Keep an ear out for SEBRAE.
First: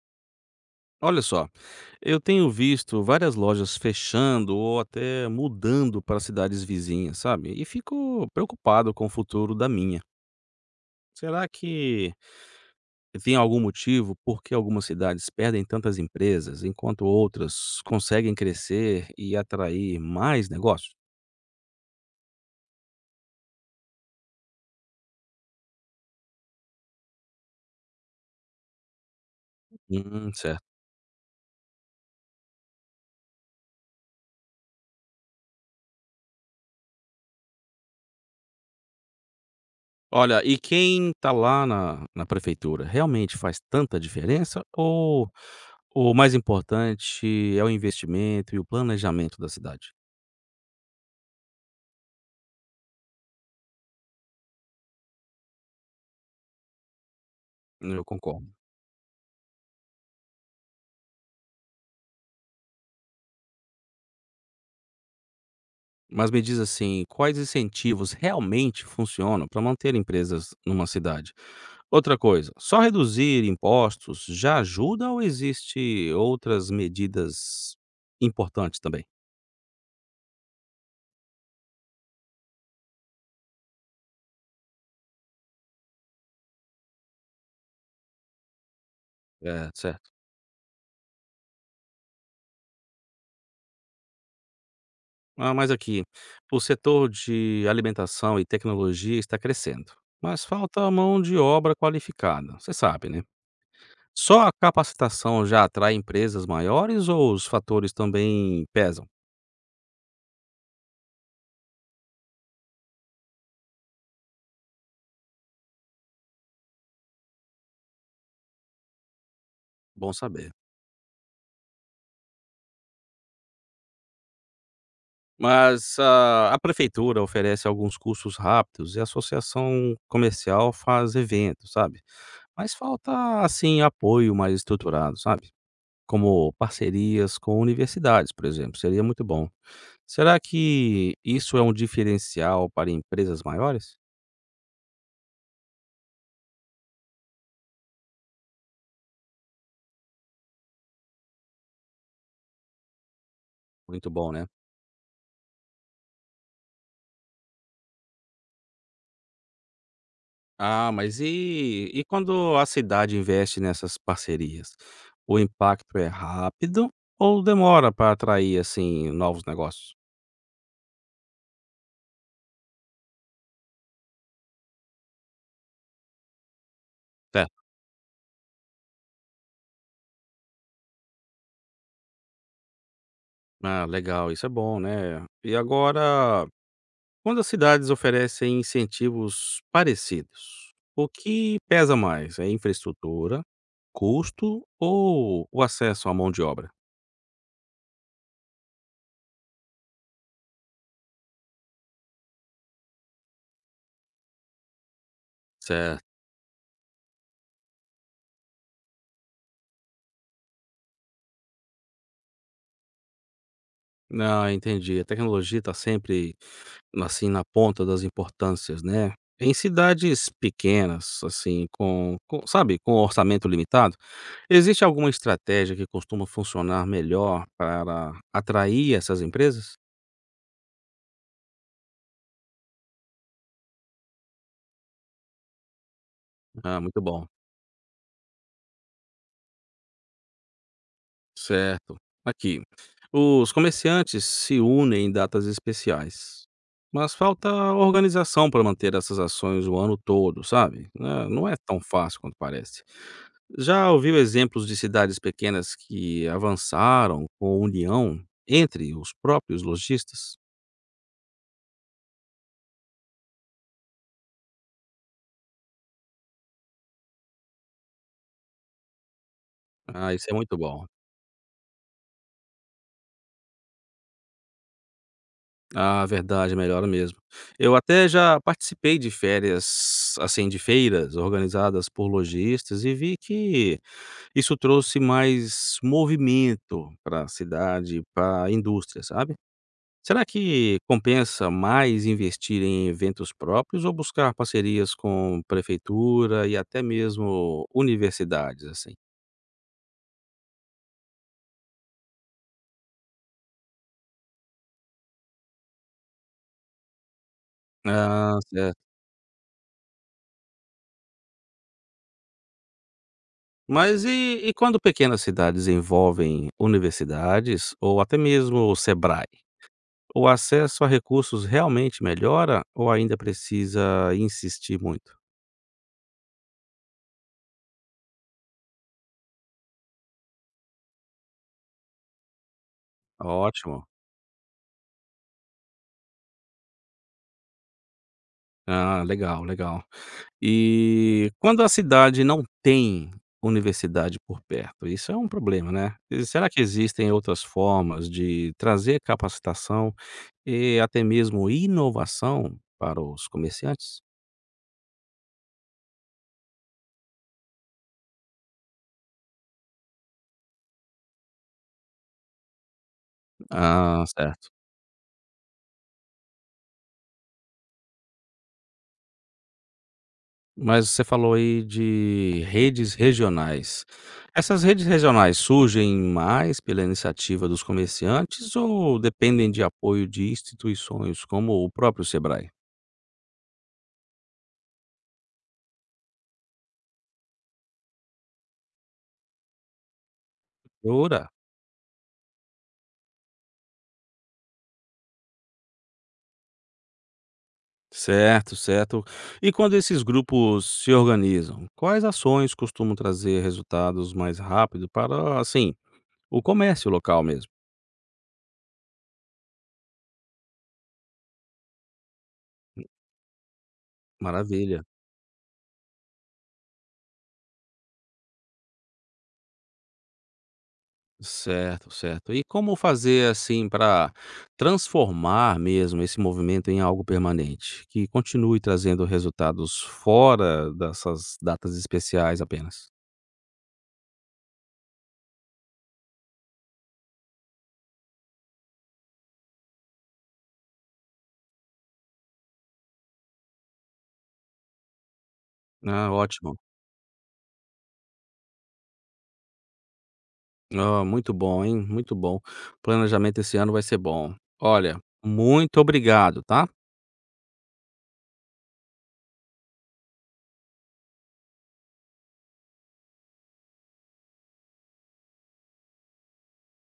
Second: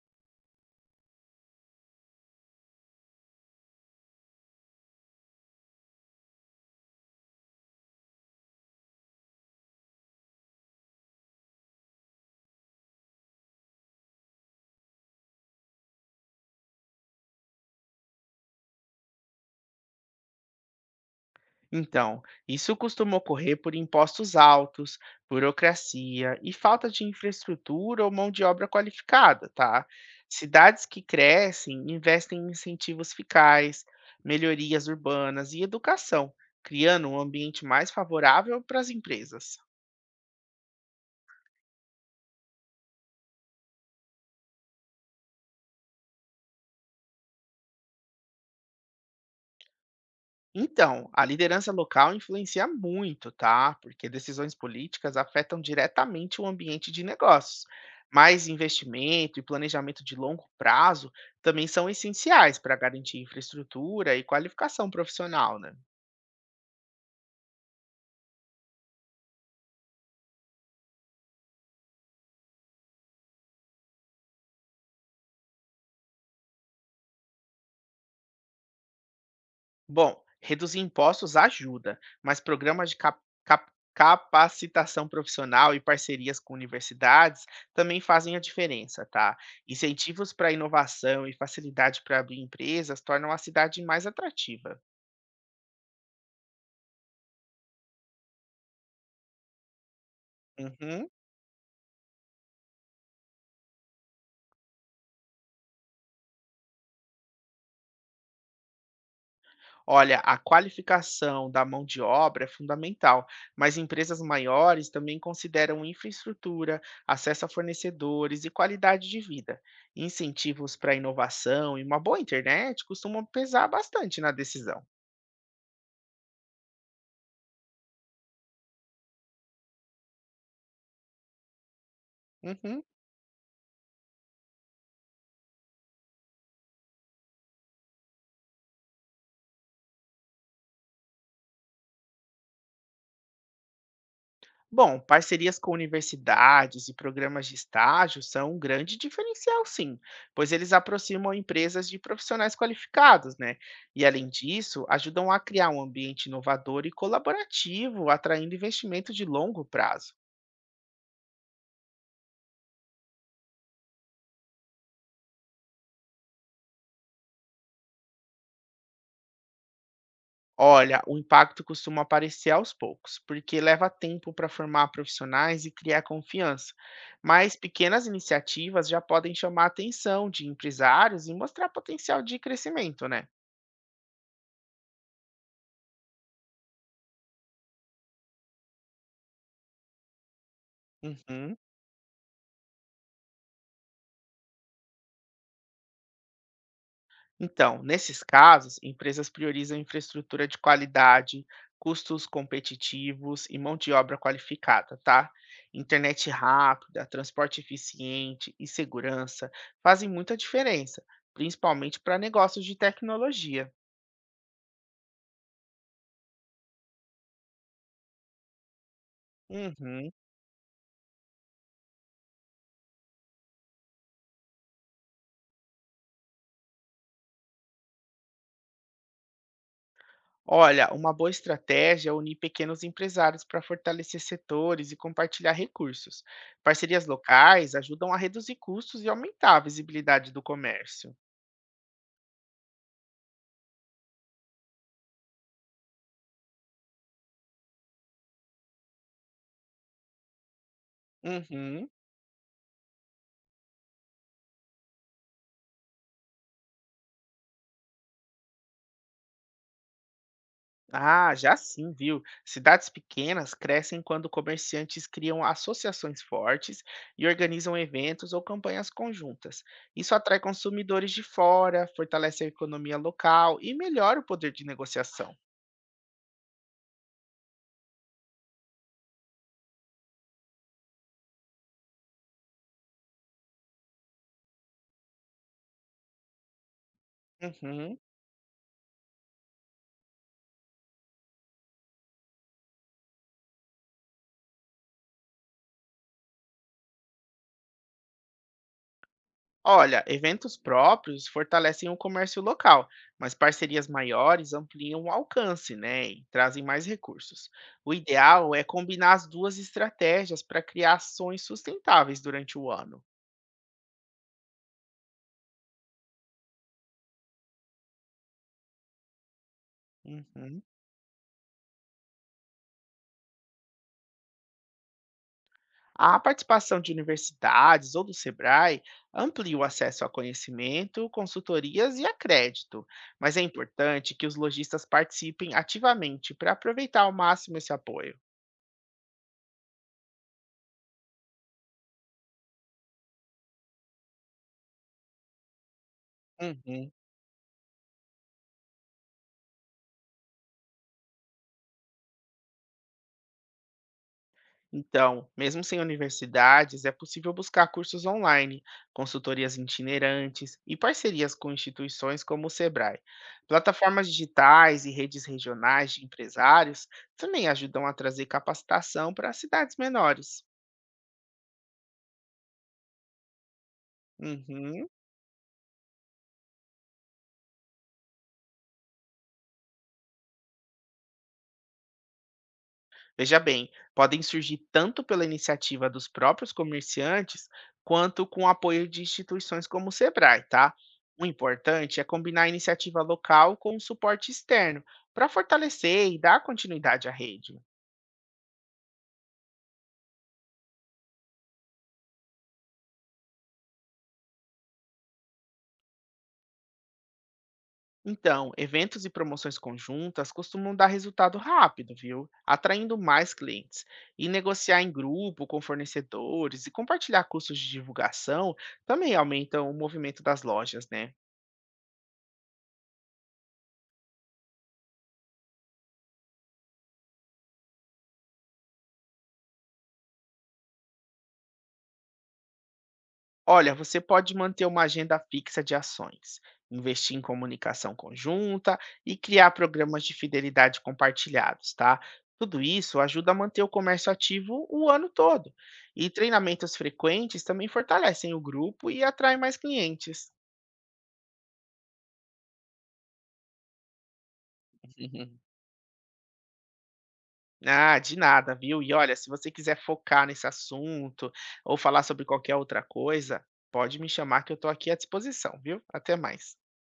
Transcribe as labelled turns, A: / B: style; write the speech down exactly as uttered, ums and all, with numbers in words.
A: Olha só, eu tenho visto várias lojas fechando ou até mudando para cidades vizinhas, sabe? E fico preocupado com o futuro da minha. Será que tem algum motivo por que algumas cidades perdem tantas empresas, enquanto outras conseguem crescer e atrair mais negócios?
B: Então, isso costuma ocorrer por impostos altos, burocracia e falta de infraestrutura ou mão de obra qualificada, tá?
A: Hum, certo.
B: Cidades que crescem investem em incentivos fiscais, melhorias urbanas e educação, criando um ambiente mais favorável para as empresas.
A: Olha, e quem está lá na, na prefeitura realmente faz tanta diferença? Ou o mais importante é o investimento e o planejamento da cidade?
B: Então, a liderança local influencia muito, tá? Porque decisões políticas afetam diretamente o ambiente de negócios.
A: Hum, Eu
B: Mas
A: concordo.
B: investimento e planejamento de longo prazo também são essenciais para garantir infraestrutura e qualificação profissional, né?
A: Mas me diz assim, quais incentivos realmente funcionam para manter empresas numa cidade? Outra coisa, só reduzir impostos já ajuda ou existe outras medidas importantes também?
B: Bom, reduzir impostos ajuda, mas programas de cap- cap- capacitação profissional e parcerias com universidades também fazem a diferença, tá?
A: É, certo.
B: Incentivos para inovação e facilidade para abrir empresas tornam a cidade mais atrativa.
A: Ah, mas aqui, o setor de alimentação e tecnologia está crescendo, mas falta
B: Uhum.
A: mão de obra qualificada, você sabe, né? Só a capacitação já atrai empresas maiores ou os fatores também pesam?
B: Olha, a qualificação da mão de obra é fundamental, mas empresas maiores também consideram infraestrutura, acesso a fornecedores e qualidade de vida.
A: Bom saber.
B: Incentivos para inovação e uma boa internet costumam pesar bastante na decisão.
A: Mas a a prefeitura oferece alguns cursos rápidos e a associação comercial faz eventos, sabe? Mas
B: Uhum.
A: falta, assim, apoio mais estruturado, sabe? Como parcerias com universidades, por exemplo, seria muito bom. Será que isso é um diferencial para empresas maiores?
B: Bom, parcerias com universidades e programas de estágio são um grande diferencial, sim, pois eles aproximam empresas de profissionais qualificados, né? E
A: Muito
B: além
A: bom, né?
B: disso, ajudam a criar um ambiente inovador e colaborativo, atraindo investimento de longo prazo.
A: Ah, mas e, e quando a cidade investe nessas parcerias? O impacto é rápido ou demora para atrair, assim, novos negócios?
B: Olha, o impacto costuma aparecer aos poucos, porque leva tempo para formar profissionais e criar confiança. Mas pequenas iniciativas já podem chamar a atenção de empresários e mostrar potencial de crescimento, né?
A: Ah, legal, isso é bom, né? E agora, quando as cidades oferecem incentivos parecidos, o
B: Uhum.
A: que pesa mais? É infraestrutura, custo ou o acesso à mão de obra?
B: Então, nesses casos, empresas priorizam infraestrutura de qualidade, custos competitivos e mão de obra qualificada, tá?
A: Certo.
B: Internet rápida, transporte eficiente e segurança fazem muita diferença, principalmente para negócios de tecnologia.
A: Ah, entendi. A tecnologia está sempre assim na ponta das importâncias, né? Em
B: Uhum.
A: cidades pequenas, assim, com, com- sabe, com orçamento limitado, existe alguma estratégia que costuma funcionar melhor para atrair essas empresas?
B: Olha, uma boa estratégia é unir pequenos empresários para fortalecer setores e compartilhar recursos.
A: Ah, muito
B: Parcerias
A: bom.
B: locais ajudam a reduzir custos e aumentar a visibilidade do comércio.
A: Certo. Aqui. Os comerciantes se unem em datas especiais, mas falta organização para manter essas ações o ano todo, sabe? Né, não é tão
B: Uhum.
A: fácil quanto parece. Já ouviu exemplos de cidades pequenas que avançaram com união entre os próprios lojistas?
B: Ah, já sim, viu? Cidades pequenas crescem quando comerciantes criam associações fortes e organizam eventos ou campanhas conjuntas.
A: Ah,
B: Isso
A: isso é
B: atrai
A: muito bom.
B: consumidores de fora, fortalece a economia local e melhora o poder de negociação.
A: Ah, verdade, melhora mesmo. Eu até já participei de férias, assim, de feiras organizadas por lojistas e vi que isso trouxe mais movimento para a
B: Uhum.
A: cidade, para a indústria, sabe. Será que compensa mais investir em eventos próprios ou buscar parcerias com prefeitura e até mesmo universidades, assim?
B: Olha, eventos próprios fortalecem o comércio local, mas parcerias maiores ampliam o alcance, né, e trazem mais recursos. O
A: Ah,
B: ideal é
A: certo.
B: combinar as duas estratégias para criar ações sustentáveis durante o ano.
A: Mas e e quando pequenas cidades envolvem universidades ou até mesmo o SEBRAE? O
B: Uhum.
A: acesso a recursos realmente melhora ou ainda precisa insistir muito?
B: A participação de universidades ou do SEBRAE amplia o acesso a conhecimento, consultorias e a crédito, mas é
A: Ótimo.
B: importante que os lojistas participem ativamente para aproveitar ao máximo esse apoio.
A: Ah, legal, legal. E quando a cidade não tem universidade por perto, isso é um problema, né. E será que
B: Uhum.
A: existem outras formas de trazer capacitação e até mesmo inovação para os comerciantes?
B: Então, mesmo sem universidades, é possível buscar cursos online, consultorias itinerantes e parcerias com instituições como o Sebrae.
A: Ah,
B: Plataformas
A: certo.
B: digitais e redes regionais de empresários também ajudam a trazer capacitação para cidades menores.
A: Mas você falou aí de redes regionais. Essas redes
B: Uhum.
A: regionais surgem mais pela iniciativa dos comerciantes ou dependem de apoio de instituições como o próprio Sebrae?
B: Veja bem, podem surgir tanto pela iniciativa dos próprios comerciantes, quanto com o apoio de instituições como o Sebrae, tá? O
A: Ora.
B: importante é combinar a iniciativa local com o suporte externo, para fortalecer e dar continuidade à rede.
A: Certo, certo. E quando esses grupos se organizam, quais ações costumam trazer resultados mais rápido para, assim, o comércio local mesmo?
B: Então, eventos e promoções conjuntas costumam dar resultado rápido, viu? Atraindo mais clientes. E negociar
A: Maravilha.
B: em grupo com fornecedores e compartilhar custos de divulgação também aumentam o movimento das lojas, né?
A: Certo, certo. E como fazer assim para transformar mesmo esse movimento em algo permanente, que continue trazendo resultados fora dessas datas especiais apenas?
B: Olha, você pode manter uma agenda fixa de ações, investir em comunicação conjunta e criar programas de fidelidade compartilhados, tá? Tudo isso ajuda a manter o comércio ativo o ano todo. E
A: Ah, ótimo.
B: treinamentos frequentes também fortalecem o grupo e atraem mais clientes.
A: Ah, muito bom, hein? Muito bom. Planejamento esse ano vai ser bom. Olha,
B: Uhum.
A: muito obrigado, tá?
B: Ah, de nada, viu? E olha, se você quiser focar nesse assunto ou falar sobre qualquer outra coisa, pode me chamar que eu estou aqui à disposição, viu? Até mais.